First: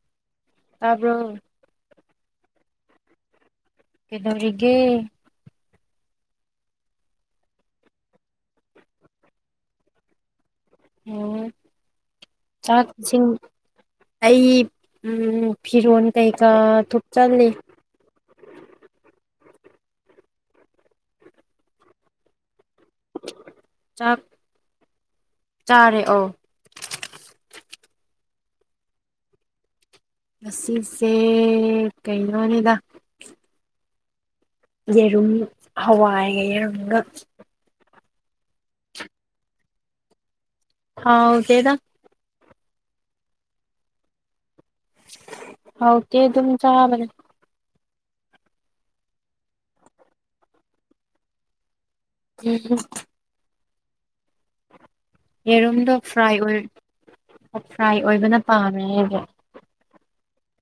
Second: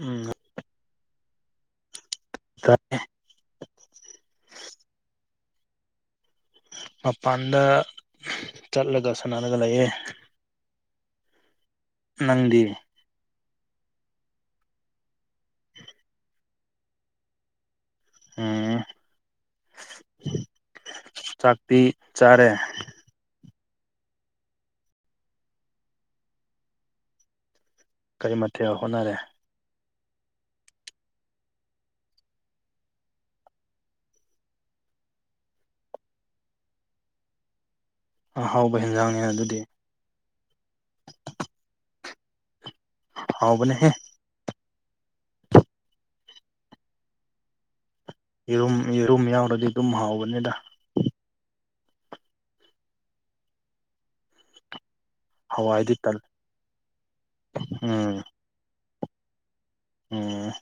ꯎꯝ ꯇꯥꯕ꯭ꯔꯣ ꯇꯥꯏ ꯀꯦꯗꯧꯔꯤꯒꯦ ꯃꯄꯥꯟꯗ ꯆꯠꯂꯒ ꯁꯥꯟꯅꯔꯒ ꯂꯩꯌꯦ ꯑꯣ ꯅꯪꯗꯤ ꯁꯤꯡ ꯑꯩ ꯎꯝ ꯐꯤꯔꯣꯟ ꯀꯩꯀꯥ ꯊꯨꯞꯆꯜꯂꯤ ꯎꯝ ꯆꯥꯛꯇꯤ ꯆꯥꯔꯦ ꯆꯥꯛ ꯆꯥꯔꯦ ꯑꯧ ꯀꯔꯤ ꯃꯊꯦꯜ ꯍꯣꯠꯅꯔꯦ ꯉꯁꯤꯁꯦ ꯀꯩꯅꯣꯅꯤꯗ ꯌꯦꯔꯨꯝ ꯍꯋꯥꯏꯒ ꯌꯦꯔꯨꯝꯒ ꯑꯍꯥꯎꯕ ꯍꯦꯟꯖꯥꯡꯅꯦ ꯑꯗꯨꯗꯤ ꯍꯥꯎꯇꯦꯗ ꯍꯥꯎꯕꯅꯦꯍꯦ ꯍꯥꯎꯇꯦ ꯑꯗꯨꯝ ꯆꯥꯕꯅꯦ ꯌꯦꯔꯨꯝ ꯌꯦꯔꯨꯝ ꯌꯥꯎꯔꯗꯤ ꯗꯨꯝ ꯍꯥꯎꯕꯅꯦꯗ [unintelligible] ꯌꯦꯔꯨꯝꯗꯣ ꯍꯋꯥꯏꯗꯤ ꯇꯜ ꯐ꯭ꯔꯥꯏ ꯑꯣꯏꯔ ꯐ꯭ꯔꯥꯏ ꯎꯝ ꯑꯣꯏꯕꯅ ꯄꯥꯝꯃꯦ ꯑꯩꯗꯤ ꯎꯝ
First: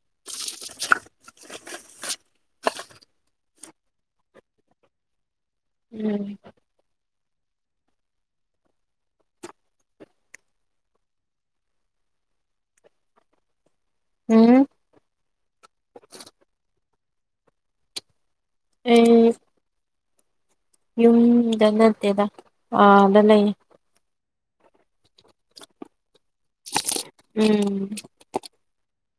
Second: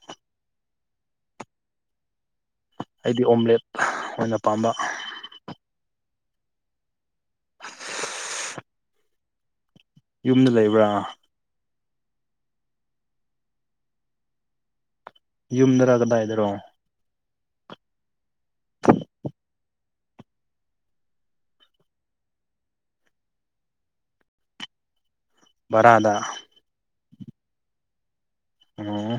ꯑꯩꯗꯤ ꯑꯣꯝꯂꯦꯠ ꯑꯣꯏꯅ ꯄꯥꯝꯕ ꯎꯝ ꯌꯨꯝꯗ ꯂꯩꯕ꯭ꯔꯥ ꯎꯝ ꯌꯨꯝꯗꯔꯥ ꯀꯗꯥꯏꯗꯔꯣ ꯑꯩ ꯌꯨꯝꯗ ꯅꯠꯇꯦꯗ ꯑꯥꯗ ꯂꯩ ꯕꯔꯥꯗ ꯎꯝ ꯑꯣ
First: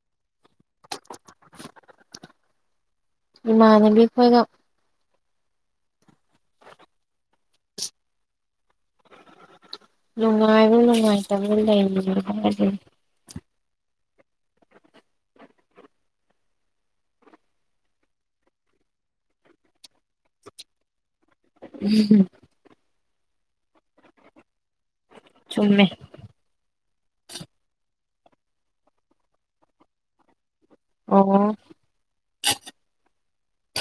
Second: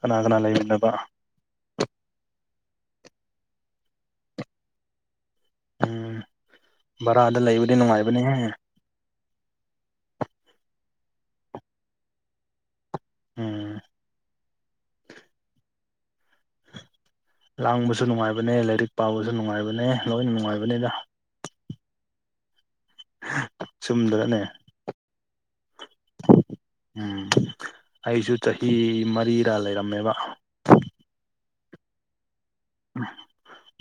ꯀꯅꯥ ꯀꯅꯥ ꯂꯩꯃꯤꯟꯅꯕ ꯏꯃꯥꯟꯅꯕꯤ ꯈꯣꯏꯒ ꯎꯝ ꯚꯔꯥꯗ ꯂꯩꯕꯗꯤ ꯅꯨꯡꯉꯥꯏꯕꯅꯦꯍꯦ ꯅꯨꯡꯉꯥꯏꯕ ꯅꯨꯡꯉꯥꯏꯇꯕ ꯂꯩꯔꯤꯁꯦ [inaudible] ꯎꯝ ꯂꯥꯡꯕꯁꯨ ꯅꯨꯡꯉꯥꯏꯕꯅꯦ ꯂꯥꯏꯔꯤꯛ ꯄꯥꯕꯁꯨ ꯅꯨꯡꯉꯥꯏꯕꯅꯦ ꯂꯣꯏꯅ ꯅꯨꯡꯉꯥꯏꯕꯅꯤꯗ [unintelligible] ꯆꯨꯝꯗ꯭ꯔꯅꯦ ꯆꯨꯝꯃꯦ ꯎꯝ ꯑꯩꯁꯨ ꯆꯍꯤ ꯃꯔꯤꯔꯥ ꯂꯩꯔꯝꯃꯦꯕ ꯑꯣ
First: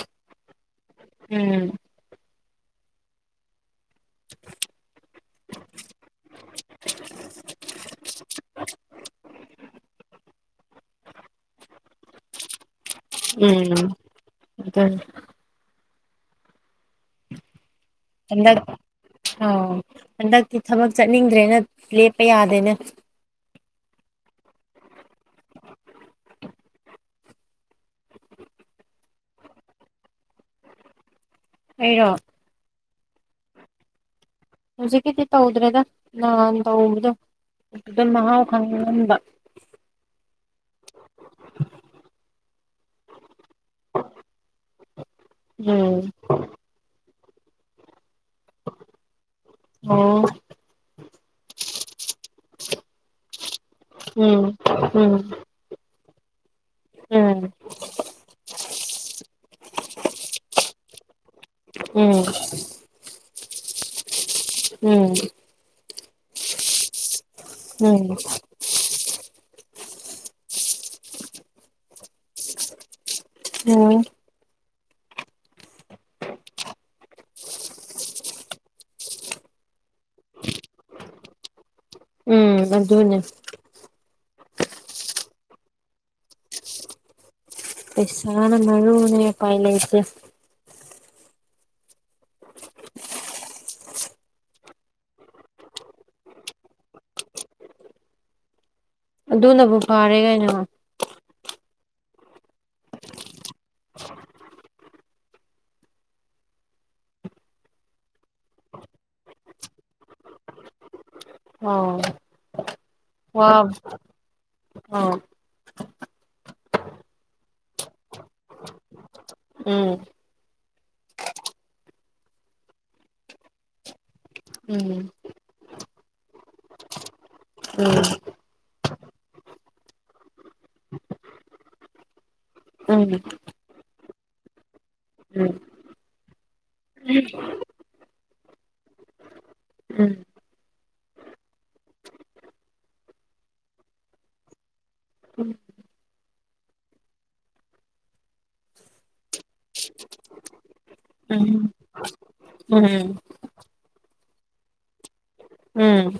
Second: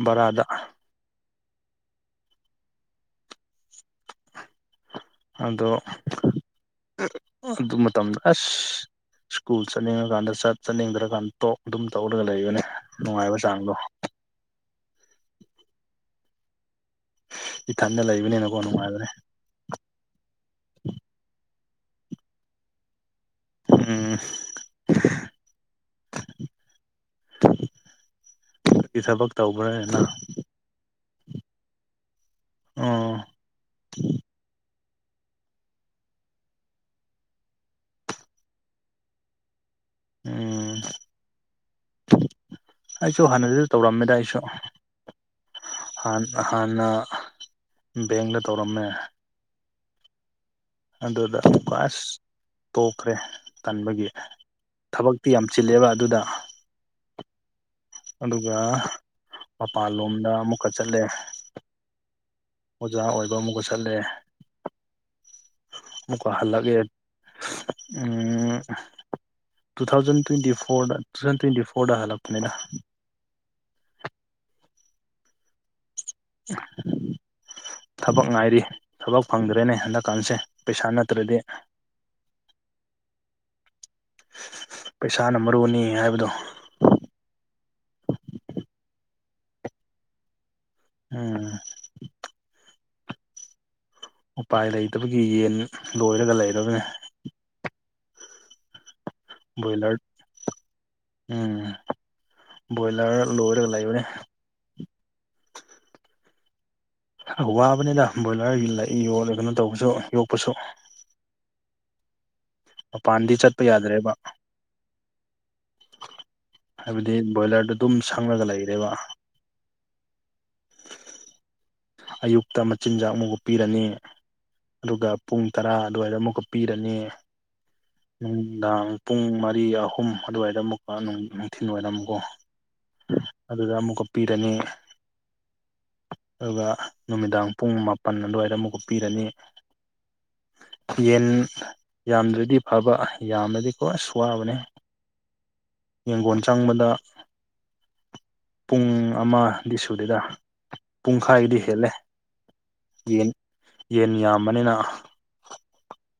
ꯕꯔꯥꯗ ꯎꯝ [inaudible] ꯑꯗꯣ ꯑꯗꯨ ꯃꯇꯝꯗ ꯑꯁ ꯁ꯭ꯀꯨꯜ ꯆꯠꯅꯤꯡꯉꯀꯥꯟꯗ ꯆꯠ ꯆꯠꯅꯤꯡꯗ꯭ꯔꯀꯥꯟꯗ ꯇꯣꯛ ꯑꯗꯨꯝ ꯇꯧꯔꯒ ꯂꯩꯕꯅꯦ ꯅꯨꯡꯉꯥꯏꯕ ꯆꯥꯡꯗꯣ ꯎꯝ [unintelligible] ꯏꯊꯟꯗ ꯂꯩꯕꯅꯤꯅꯀꯣ ꯅꯨꯡꯉꯥꯏꯕꯅꯦ ꯑꯣ ꯍꯟꯗꯛꯇꯤ ꯊꯕꯛ ꯆꯠꯅꯤꯡꯗ꯭ꯔꯦꯅ ꯂꯦꯞꯄ ꯌꯥꯗꯦꯅꯦ ꯎꯝ ꯅꯪꯒꯤ ꯊꯕꯛ ꯇꯧꯕ꯭ꯔꯥꯔꯦꯅ ꯑꯩꯔꯣ ꯑꯣ ꯍꯧꯖꯤꯛꯀꯤꯗꯤ ꯇꯧꯗ꯭ꯔꯦꯗ ꯅꯍꯥꯟ ꯇꯧꯕꯗꯣ ꯑꯗꯨꯗ ꯃꯍꯥꯎ ꯈꯪꯍꯟꯕ ꯎꯝ ꯑꯩꯁꯨ ꯍꯥꯟꯅꯗꯨ ꯇꯧꯔꯝꯃꯦꯗ ꯑꯩꯁꯨ ꯎꯝ ꯍꯥꯟ ꯍꯥꯟ ꯍꯥꯟꯅ ꯕꯦꯡꯛꯗ ꯇꯧꯔꯝꯃꯦ ꯑꯣ ꯑꯗꯨꯗ ꯀ꯭ꯂꯥꯁ ꯇꯣꯛꯈ꯭ꯔꯦ ꯇꯟꯕꯒꯤ ꯎꯝ ꯎꯝ ꯊꯕꯛꯇꯤ ꯌꯥꯝ ꯆꯤꯜꯂꯦꯕ ꯑꯗꯨꯗ ꯎꯝ ꯑꯗꯨꯒ ꯃꯄꯥꯟ ꯂꯣꯝꯗ ꯑꯃꯨꯛꯀ ꯆꯠꯂꯦ ꯎꯝ ꯑꯣꯖꯥ ꯑꯣꯏꯕ ꯑꯃꯨꯛꯀ ꯆꯠꯂꯦ ꯎꯝ ꯑꯃꯨꯛꯀ ꯍꯜꯂꯒꯦ ꯎꯝ ꯇꯨ ꯊꯥꯎꯖꯟ ꯇ꯭ꯋꯦꯟꯇꯤ ꯐꯣꯔꯗ ꯇꯨ ꯊꯥꯎꯖꯟ ꯇ꯭ꯋꯦꯟꯇꯤ ꯐꯣꯔꯗ ꯍꯜꯂꯛꯄꯅꯤꯗ ꯎꯝ [inaudible] ꯊꯕꯛ ꯉꯥꯏꯔꯤ ꯊꯕꯛ ꯐꯪꯗ꯭ꯔꯦꯅꯦ ꯍꯟꯗꯛꯀꯥꯟꯁꯦ ꯄꯩꯁꯥ ꯅꯠꯇ꯭ꯔꯗꯤ ꯎꯝ ꯑꯗꯨꯅꯦ ꯄꯩꯁꯥꯅ ꯃꯔꯨꯅꯤ ꯍꯥꯏꯕꯗꯣ ꯄꯩꯁꯥꯅ ꯃꯔꯨꯅꯦ ꯎꯄꯥꯏ ꯂꯩꯇꯦ ꯎꯝ ꯎꯄꯥꯏ ꯂꯩꯇꯕꯒꯤ ꯌꯦꯟ ꯂꯣꯏꯔꯒ ꯂꯩꯔꯕꯅꯦ ꯑꯗꯨꯅꯕꯨ ꯕꯔꯣꯏꯂꯔ ꯐꯔꯦ ꯀꯩꯅꯣ ꯎꯝ ꯕꯔꯣꯏꯂꯔ ꯂꯣꯏꯔꯒ ꯂꯩꯕꯅꯦ ꯋꯥꯕꯅꯤꯗ ꯕꯔꯣꯏꯂꯔ ꯂꯩ ꯌꯣꯜꯂ ꯀꯩꯅꯣ ꯇꯧꯕꯁꯨ ꯌꯣꯛꯄꯁꯨ ꯑꯧ ꯃꯄꯥꯟꯗꯤ ꯆꯠꯄ ꯌꯥꯗ꯭ꯔꯦꯕ ꯑꯥ ꯍꯥꯏꯕꯗꯤ ꯕꯔꯣꯏꯂꯔꯗ ꯑꯗꯨꯝ ꯁꯪꯉꯥꯒ ꯂꯩꯔꯦꯕ ꯎꯝ ꯑꯌꯨꯛꯇ ꯃꯆꯤꯟꯖꯥꯛ ꯃꯨꯛꯒ ꯄꯤꯔꯅꯤ ꯑꯗꯨꯒ ꯎꯝ ꯄꯨꯡ ꯇꯔꯥ ꯑꯗꯨꯋꯥꯏꯗ ꯑꯃꯨꯛꯀ ꯄꯤꯔꯅꯤ ꯎꯝ ꯅꯨꯡꯗꯥꯡ ꯄꯨꯡ ꯃꯔꯤ ꯑꯍꯨꯝ ꯑꯗꯨꯋꯥꯏꯗ ꯑꯃꯨꯛ ꯅꯨꯡ ꯅꯨꯡꯊꯤꯜ ꯋꯥꯏꯔꯝꯀꯣ ꯎꯝ ꯑꯗꯨꯗ ꯑꯃꯨꯛꯀ ꯄꯤꯔꯅꯤ ꯎꯝ ꯑꯗꯨꯒ ꯅꯨꯃꯤꯗꯥꯡ ꯄꯨꯡ ꯃꯥꯄꯜ ꯑꯗꯨꯋꯥꯏꯗ ꯑꯃꯨꯛꯀ ꯄꯤꯔꯅꯤ ꯌꯦꯟ ꯌꯥꯝꯗ꯭ꯔꯗꯤ ꯐꯕ ꯌꯥꯝꯂꯗꯤ ꯀꯣ ꯑꯁ ꯋꯥꯕꯅꯦ ꯌꯦꯟꯒꯣꯟ ꯆꯪꯕꯗ ꯄꯨꯡ ꯑꯃ ꯗꯤ ꯁꯨꯗꯦꯗ ꯄꯨꯡꯈꯥꯏꯗꯤ ꯍꯦꯜꯂꯦ ꯎꯝ ꯌꯦꯟ ꯌꯦꯟ ꯌꯥꯝꯕꯅꯤꯅ ꯎꯝ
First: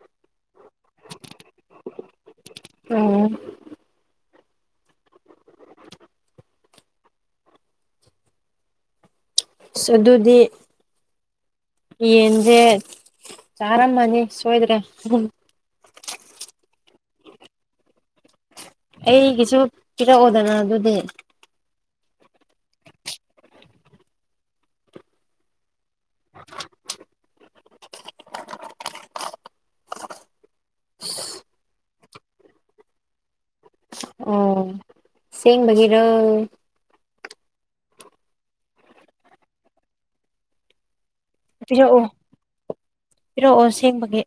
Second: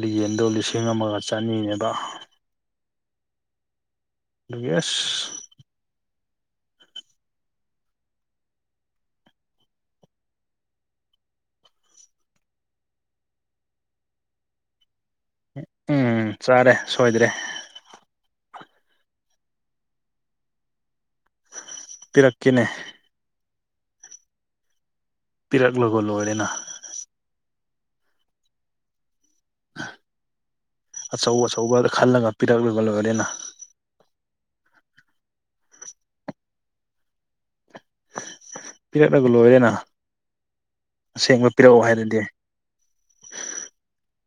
ꯂꯤꯌꯦꯟꯗꯣ ꯂꯤꯁꯤꯡ ꯑꯃꯒ ꯆꯅꯤꯅꯦꯕ ꯗꯨꯒꯤ ꯑꯁ ꯑꯁ ꯑꯗꯨꯗꯤ ꯌꯦꯟꯖꯦ ꯆꯥꯔꯝꯃꯅꯤ ꯁꯣꯏꯗ꯭ꯔꯦ ꯎꯝ ꯆꯥꯔꯦ ꯁꯣꯏꯗ꯭ꯔꯦ ꯑꯩꯒꯤꯁꯨ ꯄꯤꯔꯛꯑꯣꯗꯅ ꯑꯗꯨꯗꯤ ꯄꯤꯔꯛꯀꯦꯅꯦ ꯄꯤꯔꯛꯂꯒ ꯂꯣꯏꯔꯦꯅ ꯑꯆꯧ ꯑꯆꯧꯕ ꯈꯜꯂꯒ ꯄꯤꯔꯛꯂꯒ ꯂꯣꯏꯔꯦꯅ ꯑꯣ ꯑꯁꯦꯡꯕꯒꯤꯔꯣ ꯄꯤꯔꯛꯂꯒ ꯂꯣꯏꯔꯦꯅ ꯑꯁꯦꯡꯕ ꯄꯤꯔꯛꯎ ꯄꯤꯔꯛꯑꯣ ꯍꯥꯏꯔꯗꯤ ꯄꯤꯔꯛꯑꯣ ꯑꯁꯦꯡꯕꯒꯤ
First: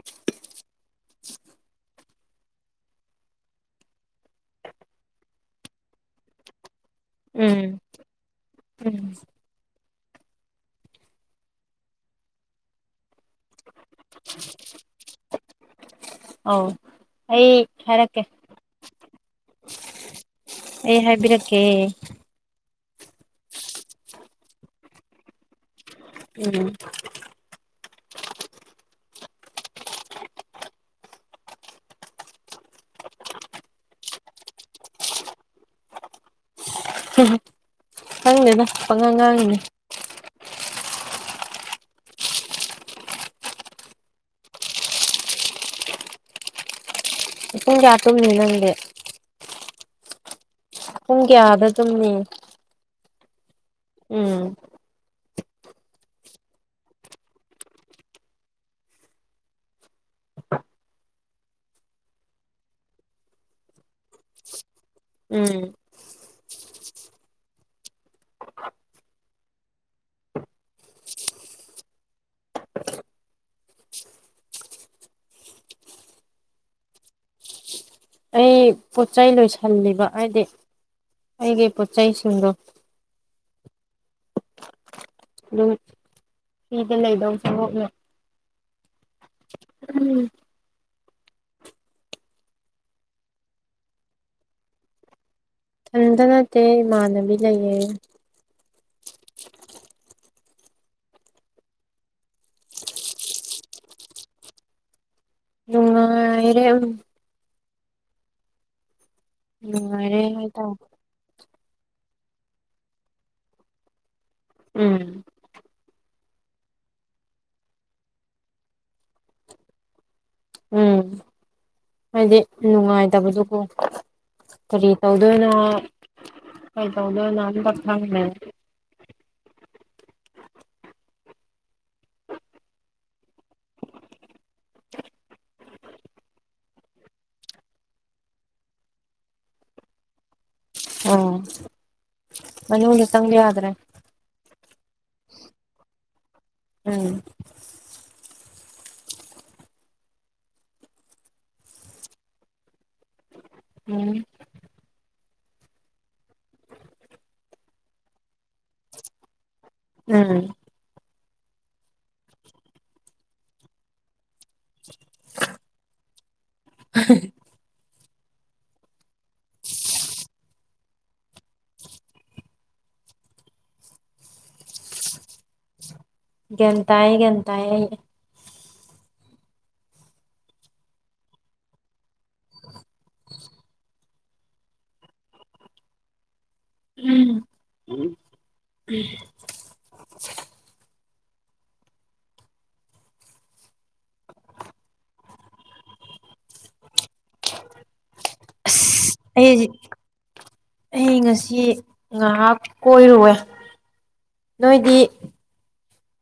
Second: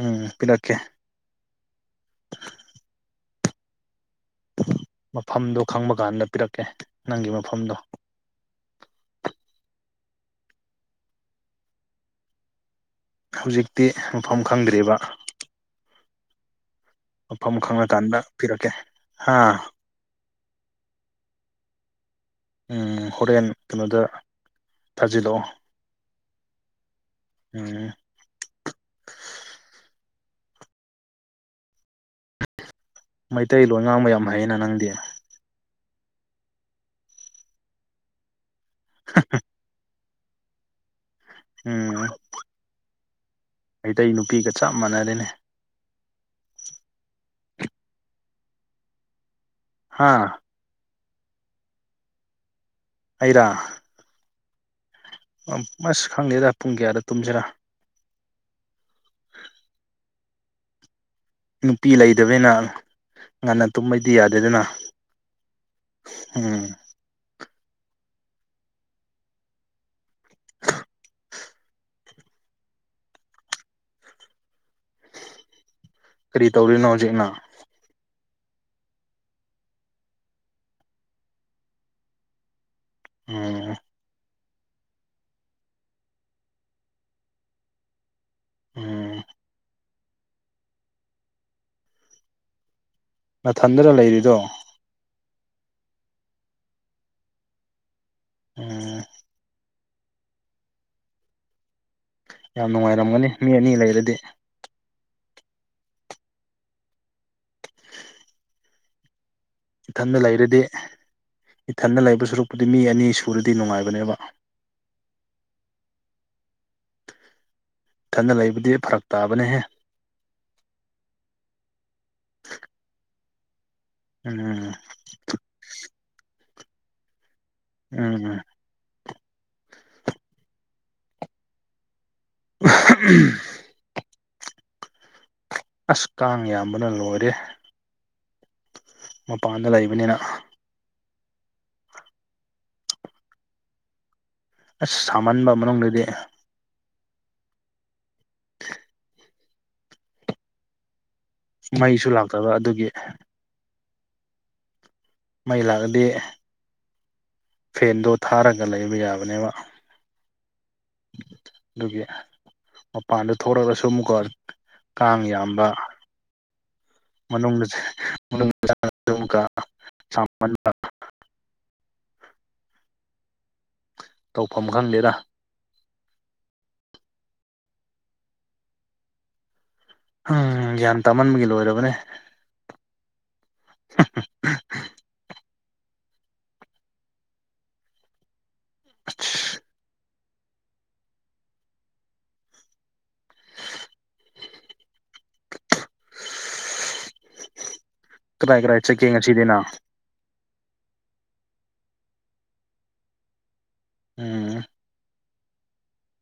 ꯎꯝ ꯄꯤꯔꯛꯀꯦ ꯃꯐꯝꯗꯣ ꯈꯪꯕ ꯀꯥꯟꯗ ꯄꯤꯔꯛꯀꯦ ꯅꯪꯒꯤ ꯎꯝ ꯃꯐꯝꯗꯣ ꯎꯝ ꯍꯧꯖꯤꯛꯇꯤ ꯃꯐꯝ ꯈꯪꯗ꯭ꯔꯤꯕ ꯑꯧ ꯑꯩ ꯃꯐꯝ ꯈꯪꯔꯀꯥꯟꯗ ꯍꯥꯏꯔꯛꯀꯦ ꯄꯤꯔꯛꯀꯦ ꯍꯥ ꯑꯩ ꯍꯥꯏꯕꯤꯔꯛꯀꯦ ꯎꯝ ꯍꯣꯔꯦꯟ ꯀꯩꯅꯣꯗ ꯊꯥꯖꯤꯜꯂꯛꯑꯣ ꯎꯝ ꯎꯝ ꯃꯩꯇꯩꯂꯣꯟ ꯉꯥꯡꯕ ꯌꯥꯝ ꯍꯩꯌꯦꯅ ꯅꯪꯗꯤ ꯈꯪꯗꯦꯗ ꯄꯪꯉꯥꯡ ꯉꯥꯡꯏꯅꯦ ꯎꯝ ꯃꯩꯇꯩ ꯅꯨꯄꯤꯒ ꯆꯞ ꯃꯥꯟꯅꯔꯦꯅꯦ ꯄꯨꯡ ꯀꯌꯥ ꯇꯨꯝꯅꯤ ꯅꯪꯗꯤ ꯍꯥꯥ ꯄꯨꯡ ꯀ꯭ꯌꯥꯗ ꯇꯨꯝꯅꯤ ꯑꯩꯔꯥ ꯎꯝ ꯑꯝ ꯃꯁ ꯈꯪꯗꯦꯗ ꯄꯨꯡ ꯀ꯭ꯌꯥꯗ ꯇꯨꯝꯖꯤꯔꯥ ꯅꯨꯄꯤ ꯂꯩꯇꯕꯅꯤꯅ ꯉꯟꯅ ꯇꯨꯝꯕꯩꯗꯤ ꯌꯥꯗꯦꯗꯅ ꯎꯝ ꯍꯨꯡ [inaudible] ꯀ꯭ꯔꯤ ꯇꯧꯔꯤꯅꯣ ꯍꯧꯖꯤꯛ ꯅꯪ ꯑꯩ ꯄꯣꯠꯆꯩ ꯂꯣꯏꯁꯜꯂꯤꯕ ꯍꯥꯏꯗꯤ ꯑꯩꯒꯤ ꯄꯣꯠꯆꯩꯁꯤꯡꯗꯣ ꯑꯣ ꯑꯗꯨꯝ ꯐꯤꯗ ꯂꯩꯗꯧ ꯁꯔꯨꯛꯅ ꯎꯝ [unintelligible] ꯅꯥꯊꯟꯗꯔꯥ ꯂꯩꯔꯤꯗꯣ ꯊꯟꯗ ꯅꯠꯇꯦ ꯏꯃꯥꯟꯅꯕꯤ ꯂꯩꯌꯦ ꯑꯣ ꯌꯥꯝ ꯅꯨꯡꯉꯥꯏꯔꯝꯒꯅꯤ ꯃꯤ ꯑꯅꯤ ꯂꯩꯔꯗꯤ ꯅꯨꯡꯉꯥꯏꯔꯦ ꯎꯝ ꯅꯨꯡꯉꯥꯏꯔꯦ ꯏꯊꯟꯗ ꯂꯩꯔꯗꯤ ꯍꯥꯏꯇꯥꯔꯦ ꯏꯊꯟꯗ ꯂꯩꯕ ꯁꯨꯔꯛꯄꯨꯗꯤ ꯃꯤ ꯑꯅꯤ ꯁꯨꯔꯗꯤ ꯅꯨꯡꯉꯥꯏꯕꯅꯦꯕ ꯎꯝ ꯢꯊꯟꯗ ꯂꯩꯕꯗꯤ ꯐꯔꯛ ꯇꯥꯕꯅꯦꯍꯦ ꯎꯝ ꯍꯥꯏꯗꯤ ꯅꯨꯡꯉꯥꯏꯇꯕꯗꯨꯀꯣ ꯎꯝ ꯀꯔꯤ ꯇꯧꯗꯣꯏꯅꯣ ꯀꯩ ꯇꯧꯗꯣꯏꯅꯣ ꯑꯝꯇ ꯈꯪꯗꯦ ꯎꯝ [unintelligible] ꯎꯝ ꯑꯁ ꯀꯥꯡ ꯌꯥꯝꯕꯅ ꯂꯣꯏꯔꯦ ꯃꯄꯥꯟꯗ ꯂꯩꯕꯅꯤꯅ ꯑꯣ ꯃꯅꯨꯡꯗ ꯆꯪꯕ ꯌꯥꯗ꯭ꯔꯦ ꯑꯁ ꯁꯥꯃꯟꯕ ꯃꯅꯨꯡꯗꯗꯤ ꯎꯝ [unintelligible] ꯃꯩꯁꯨ ꯂꯥꯛꯇꯕ ꯑꯗꯨꯒꯤ ꯎꯝ ꯃꯩ ꯂꯥꯛꯑꯗꯤ ꯐꯦꯟꯗꯣ ꯊꯥꯔꯒ ꯂꯩꯕ ꯌꯥꯕꯅꯦꯕ ꯎꯝ ꯗꯨꯒꯤ ꯃꯄꯥꯟꯗ ꯊꯣꯔꯛꯔꯁꯨ ꯃꯨꯛꯀꯥ ꯀꯥꯡ ꯌꯥꯝꯕ ꯃꯅꯨꯡꯗꯁꯨ [unintelligible] ꯇꯧꯐꯝ ꯈꯪꯗꯦꯗ ꯒ꯭ꯌꯥꯟ ꯇꯥꯏꯌꯦ ꯒ꯭ꯌꯥꯟ ꯇꯥꯏꯌꯦ ꯍꯝ ꯒ꯭ꯌꯥꯟ ꯇꯥꯃꯟꯕꯒꯤ ꯂꯣꯏꯔꯕꯅꯦ [inaudible] ꯎꯝ [unintelligible] ꯀꯗꯥꯏ ꯀꯗꯥꯏ ꯆꯠꯀꯦ ꯑꯁ ꯑꯩ ꯉꯁꯤꯗꯤꯅ [unintelligible] ꯑꯩ ꯉꯁꯤ ꯉꯍꯥꯛ ꯀꯣꯏꯔꯨꯑꯦ ꯎꯝ ꯅꯣꯏꯗꯤ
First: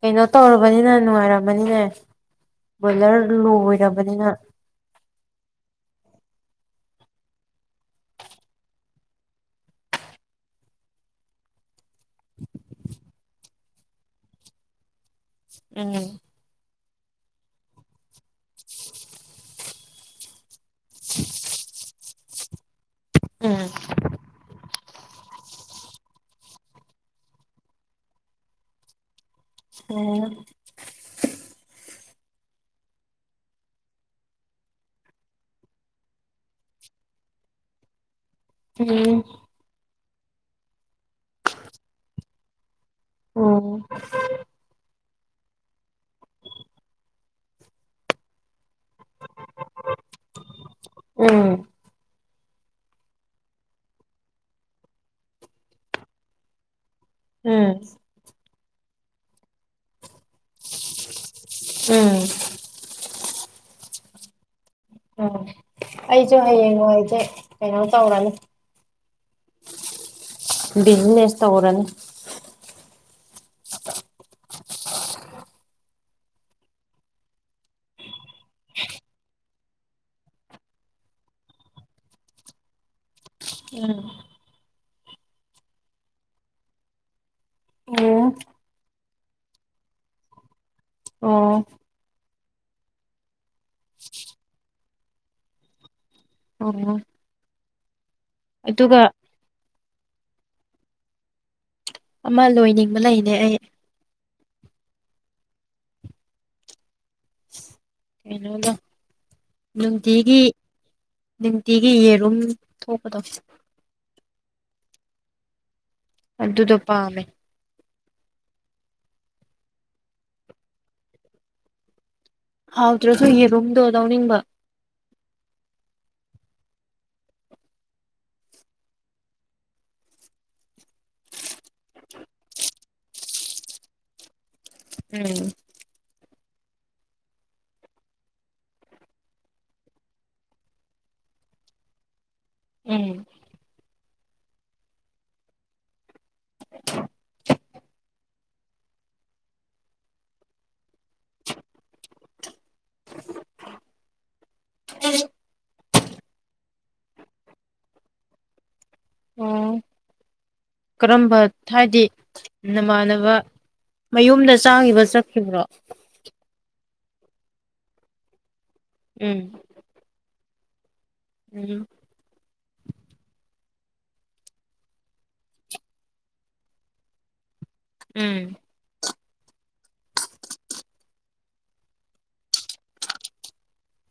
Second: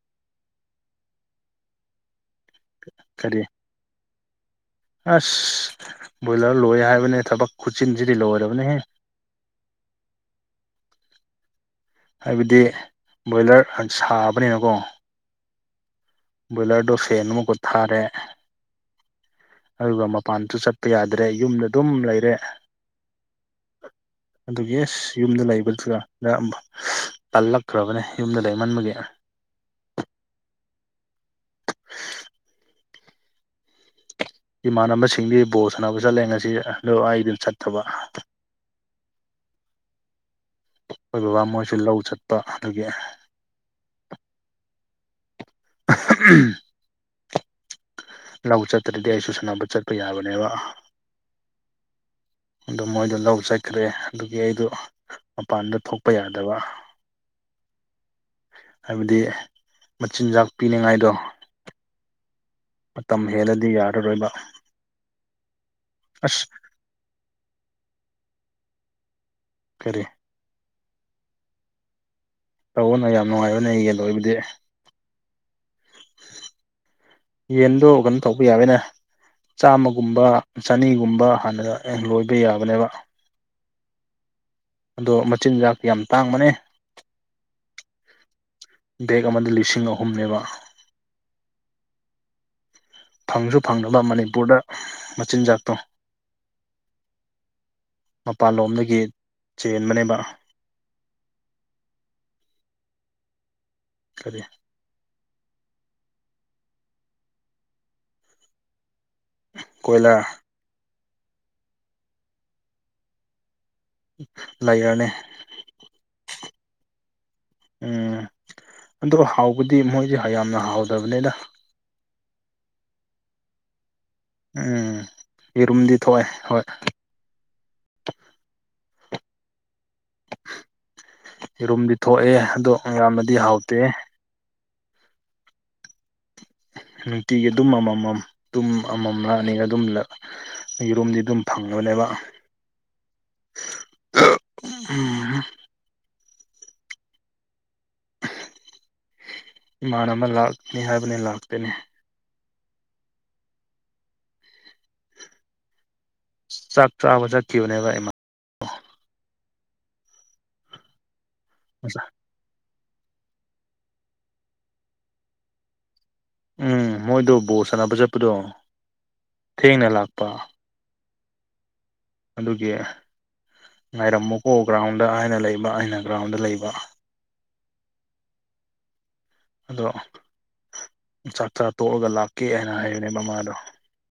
ꯀꯩꯅꯣ ꯇꯧꯔꯕꯅꯤꯅ ꯅꯨꯡꯉꯥꯏꯔꯝꯒꯅꯤꯅꯦ ꯕꯣꯏꯂꯔ ꯀꯔꯤ ꯂꯣꯏꯔꯕꯅꯤꯅ ꯑꯁ ꯕꯣꯏꯂꯔ ꯂꯣꯏ ꯍꯥꯏꯕꯅꯦ ꯊꯕꯛ ꯈꯨꯆꯤꯟꯁꯤꯗꯤ ꯂꯣꯏꯔꯕꯅꯦꯍꯦ ꯍꯥꯏꯕꯗꯤ ꯕꯣꯏꯂꯔ ꯑꯥ ꯁꯥꯕꯅꯦꯅꯀꯣ ꯎꯝ ꯕꯣꯏꯂꯔꯗꯣ ꯐꯦꯟ ꯑꯃꯨꯛꯀ ꯊꯥꯔꯦ ꯑꯗꯨꯒ ꯃꯄꯥꯟꯁꯨ ꯆꯠꯄ ꯌꯥꯗ꯭ꯔꯦ ꯌꯨꯝꯗ ꯗꯨꯝ ꯂꯩꯔꯦ ꯎꯝ ꯑꯗꯨꯒꯤ ꯑꯦꯁ ꯌꯨꯝꯗ ꯂꯩꯕꯗꯨ [unintelligible] ꯇꯜꯂꯛꯈ꯭ꯔꯕꯅꯦ ꯌꯨꯝꯗ ꯂꯩꯃꯟꯕꯒꯤ ꯎꯝ ꯏꯃꯥꯟꯅꯕꯁꯤꯡꯗꯤ ꯕꯣꯜ ꯁꯥꯟꯅꯕ ꯆꯠꯂꯦ ꯉꯁꯤ ꯑꯗꯨ ꯑꯩꯗꯤ ꯆꯠꯇꯕ [unintelligible] ꯑꯩꯈꯣꯏ ꯕꯕꯥ ꯃꯣꯏꯁꯨ ꯂꯧ ꯆꯠꯄ ꯑꯗꯨꯒꯤ ꯑꯣ [unintelligible] ꯂꯧ ꯆꯠꯇ꯭ꯔꯗꯤ ꯑꯩꯁꯨ ꯁꯥꯟꯅꯕ ꯆꯠꯄ ꯌꯥꯕꯅꯦꯕ ꯎꯝ ꯑꯗꯨ ꯃꯣꯏꯗꯣ ꯂꯧ ꯆꯠꯈ꯭ꯔꯦ ꯑꯗꯨꯒꯤ ꯑꯩꯗꯣ ꯃꯄꯥꯟꯗ ꯊꯣꯛꯄ ꯌꯥꯗꯕ ꯎꯝ ꯍꯥꯏꯕꯗꯤ ꯃꯆꯤꯟꯖꯥꯛ ꯄꯤꯅꯤꯡꯉꯥꯏꯗꯣ ꯃꯇꯝ ꯍꯦꯜꯂꯗꯤ ꯌꯥꯔꯔꯣꯏꯕ ꯑꯣ ꯑꯩꯁꯨ ꯑꯁ ꯍꯌꯦꯡ ꯋꯥꯏꯖ‌ꯦ ꯀꯩꯅꯣ ꯇꯧꯔꯟ ꯀꯔꯤ ꯕꯤꯖꯤꯅꯦꯁ ꯇꯧꯔꯟ ꯇꯧꯋꯣꯅ ꯌꯥꯝ ꯅꯨꯡꯉꯥꯏꯕꯅꯦ ꯌꯦꯟ ꯂꯣꯏꯕꯗꯤ ꯌꯦꯟꯗꯣ ꯀꯩꯅꯣ ꯇꯧꯕ ꯌꯥꯒꯅꯦ ꯆꯥꯝꯃꯒꯨꯝꯕ ꯆꯅꯤꯒꯨꯝꯕ ꯍꯥꯟꯅ ꯑꯦ ꯂꯣꯏꯕ ꯌꯥꯕꯅꯦꯕ ꯎꯝ ꯑꯗꯣ ꯃꯆꯤꯟꯖꯥꯛꯇꯤ ꯌꯥꯝ ꯇꯥꯡꯕꯅꯦ ꯕꯦꯛ ꯑꯃꯗ ꯂꯤꯁꯤꯡ ꯑꯍꯨꯝꯅꯦꯕ ꯑꯣ ꯐꯪꯖꯨ ꯐꯪꯗꯕ ꯃꯅꯤꯄꯨꯔꯗ ꯃꯆꯤꯟꯖꯥꯛꯇꯣ ꯑꯣ ꯃꯄꯥꯟ ꯂꯣꯝꯗꯒꯤ ꯑꯗꯨꯒ ꯆꯦꯟꯕꯅꯦꯕ ꯑꯃ ꯂꯣꯏꯅꯤꯡꯕ ꯂꯩꯅꯦ ꯑꯩ ꯀꯔꯤ ꯀꯩꯅꯣꯗꯣ ꯀꯣꯏꯂꯔ ꯅꯨꯡꯇꯤꯒꯤ ꯅꯨꯡꯇꯤꯒꯤ ꯌꯦꯔꯨꯝ ꯊꯣꯛꯄꯗꯣ ꯂꯩꯌꯥꯔꯅꯦ ꯑꯗꯨꯗꯣ ꯄꯥꯝꯃꯦ ꯎꯝ ꯑꯗꯣ ꯍꯥꯎꯕꯗꯤ ꯃꯣꯏꯗꯤ ꯍꯥ ꯌꯥꯝꯅ ꯍꯥꯎꯗꯕꯅꯦꯗ ꯍꯥꯎꯇ꯭ꯔꯖꯨ ꯌꯦꯔꯨꯝꯗꯣ ꯂꯧꯅꯤꯡꯕ ꯎꯝ ꯌꯦꯔꯨꯝꯗꯤ ꯊꯣꯑꯦ ꯍꯣꯏ ꯌꯦꯔꯨꯝꯗꯤ ꯊꯣꯑꯦ ꯑꯗꯣ ꯌꯥꯝꯅꯗꯤ ꯍꯥꯎꯇꯦ ꯎꯝ ꯅꯨꯡꯇꯤꯒꯤ ꯑꯗꯨꯝ ꯑꯃꯃꯝ ꯇꯨꯝ ꯑꯃꯝꯂꯥ ꯑꯅꯤꯔ ꯑꯗꯨꯝ ꯂꯛ ꯌꯦꯔꯨꯝꯗꯤ ꯑꯗꯨꯝ ꯐꯪꯉꯕꯅꯦꯕ ꯎꯝ [unintelligible] ꯎꯝ ꯏꯃꯥꯟꯅꯕ ꯂꯥꯛꯅꯤ ꯍꯥꯏꯕꯅꯦ ꯂꯥꯛꯇꯦꯅꯦ [unintelligible] ꯆꯥꯛ ꯆꯥꯕ ꯆꯥꯠꯈꯤꯕꯅꯦꯕ ꯑꯦꯃ ꯎꯝ ꯀꯔꯥꯝꯕ ꯊꯥꯏꯗꯤ ꯅꯃꯥꯟꯅꯕ ꯃꯌꯨꯝꯗ ꯆꯥꯒꯤꯕ ꯆꯠꯈꯤꯕ꯭ꯔꯣ ꯎꯝ ꯃꯣꯏꯗꯣ ꯕꯣꯜ ꯁꯥꯟꯅꯕ ꯆꯠꯄꯗꯣ ꯎꯝ ꯊꯦꯡꯅ ꯂꯥꯛꯄ ꯎꯝ ꯑꯗꯨꯒꯤ ꯉꯥꯏꯔꯝꯃꯨꯀꯣ ꯒ꯭ꯔꯥꯎꯟꯗ ꯍꯥꯏꯅ ꯂꯩꯕ ꯑꯩꯅ ꯒ꯭ꯔꯥꯎꯟꯗ ꯂꯩꯕ ꯎꯝ ꯑꯗꯣ ꯆꯥꯛ ꯆꯥ ꯇꯣꯛꯑꯒ ꯂꯥꯛꯀꯦ ꯍꯥꯏꯅ ꯍꯥꯏꯕꯅꯦꯕ ꯃꯗꯣ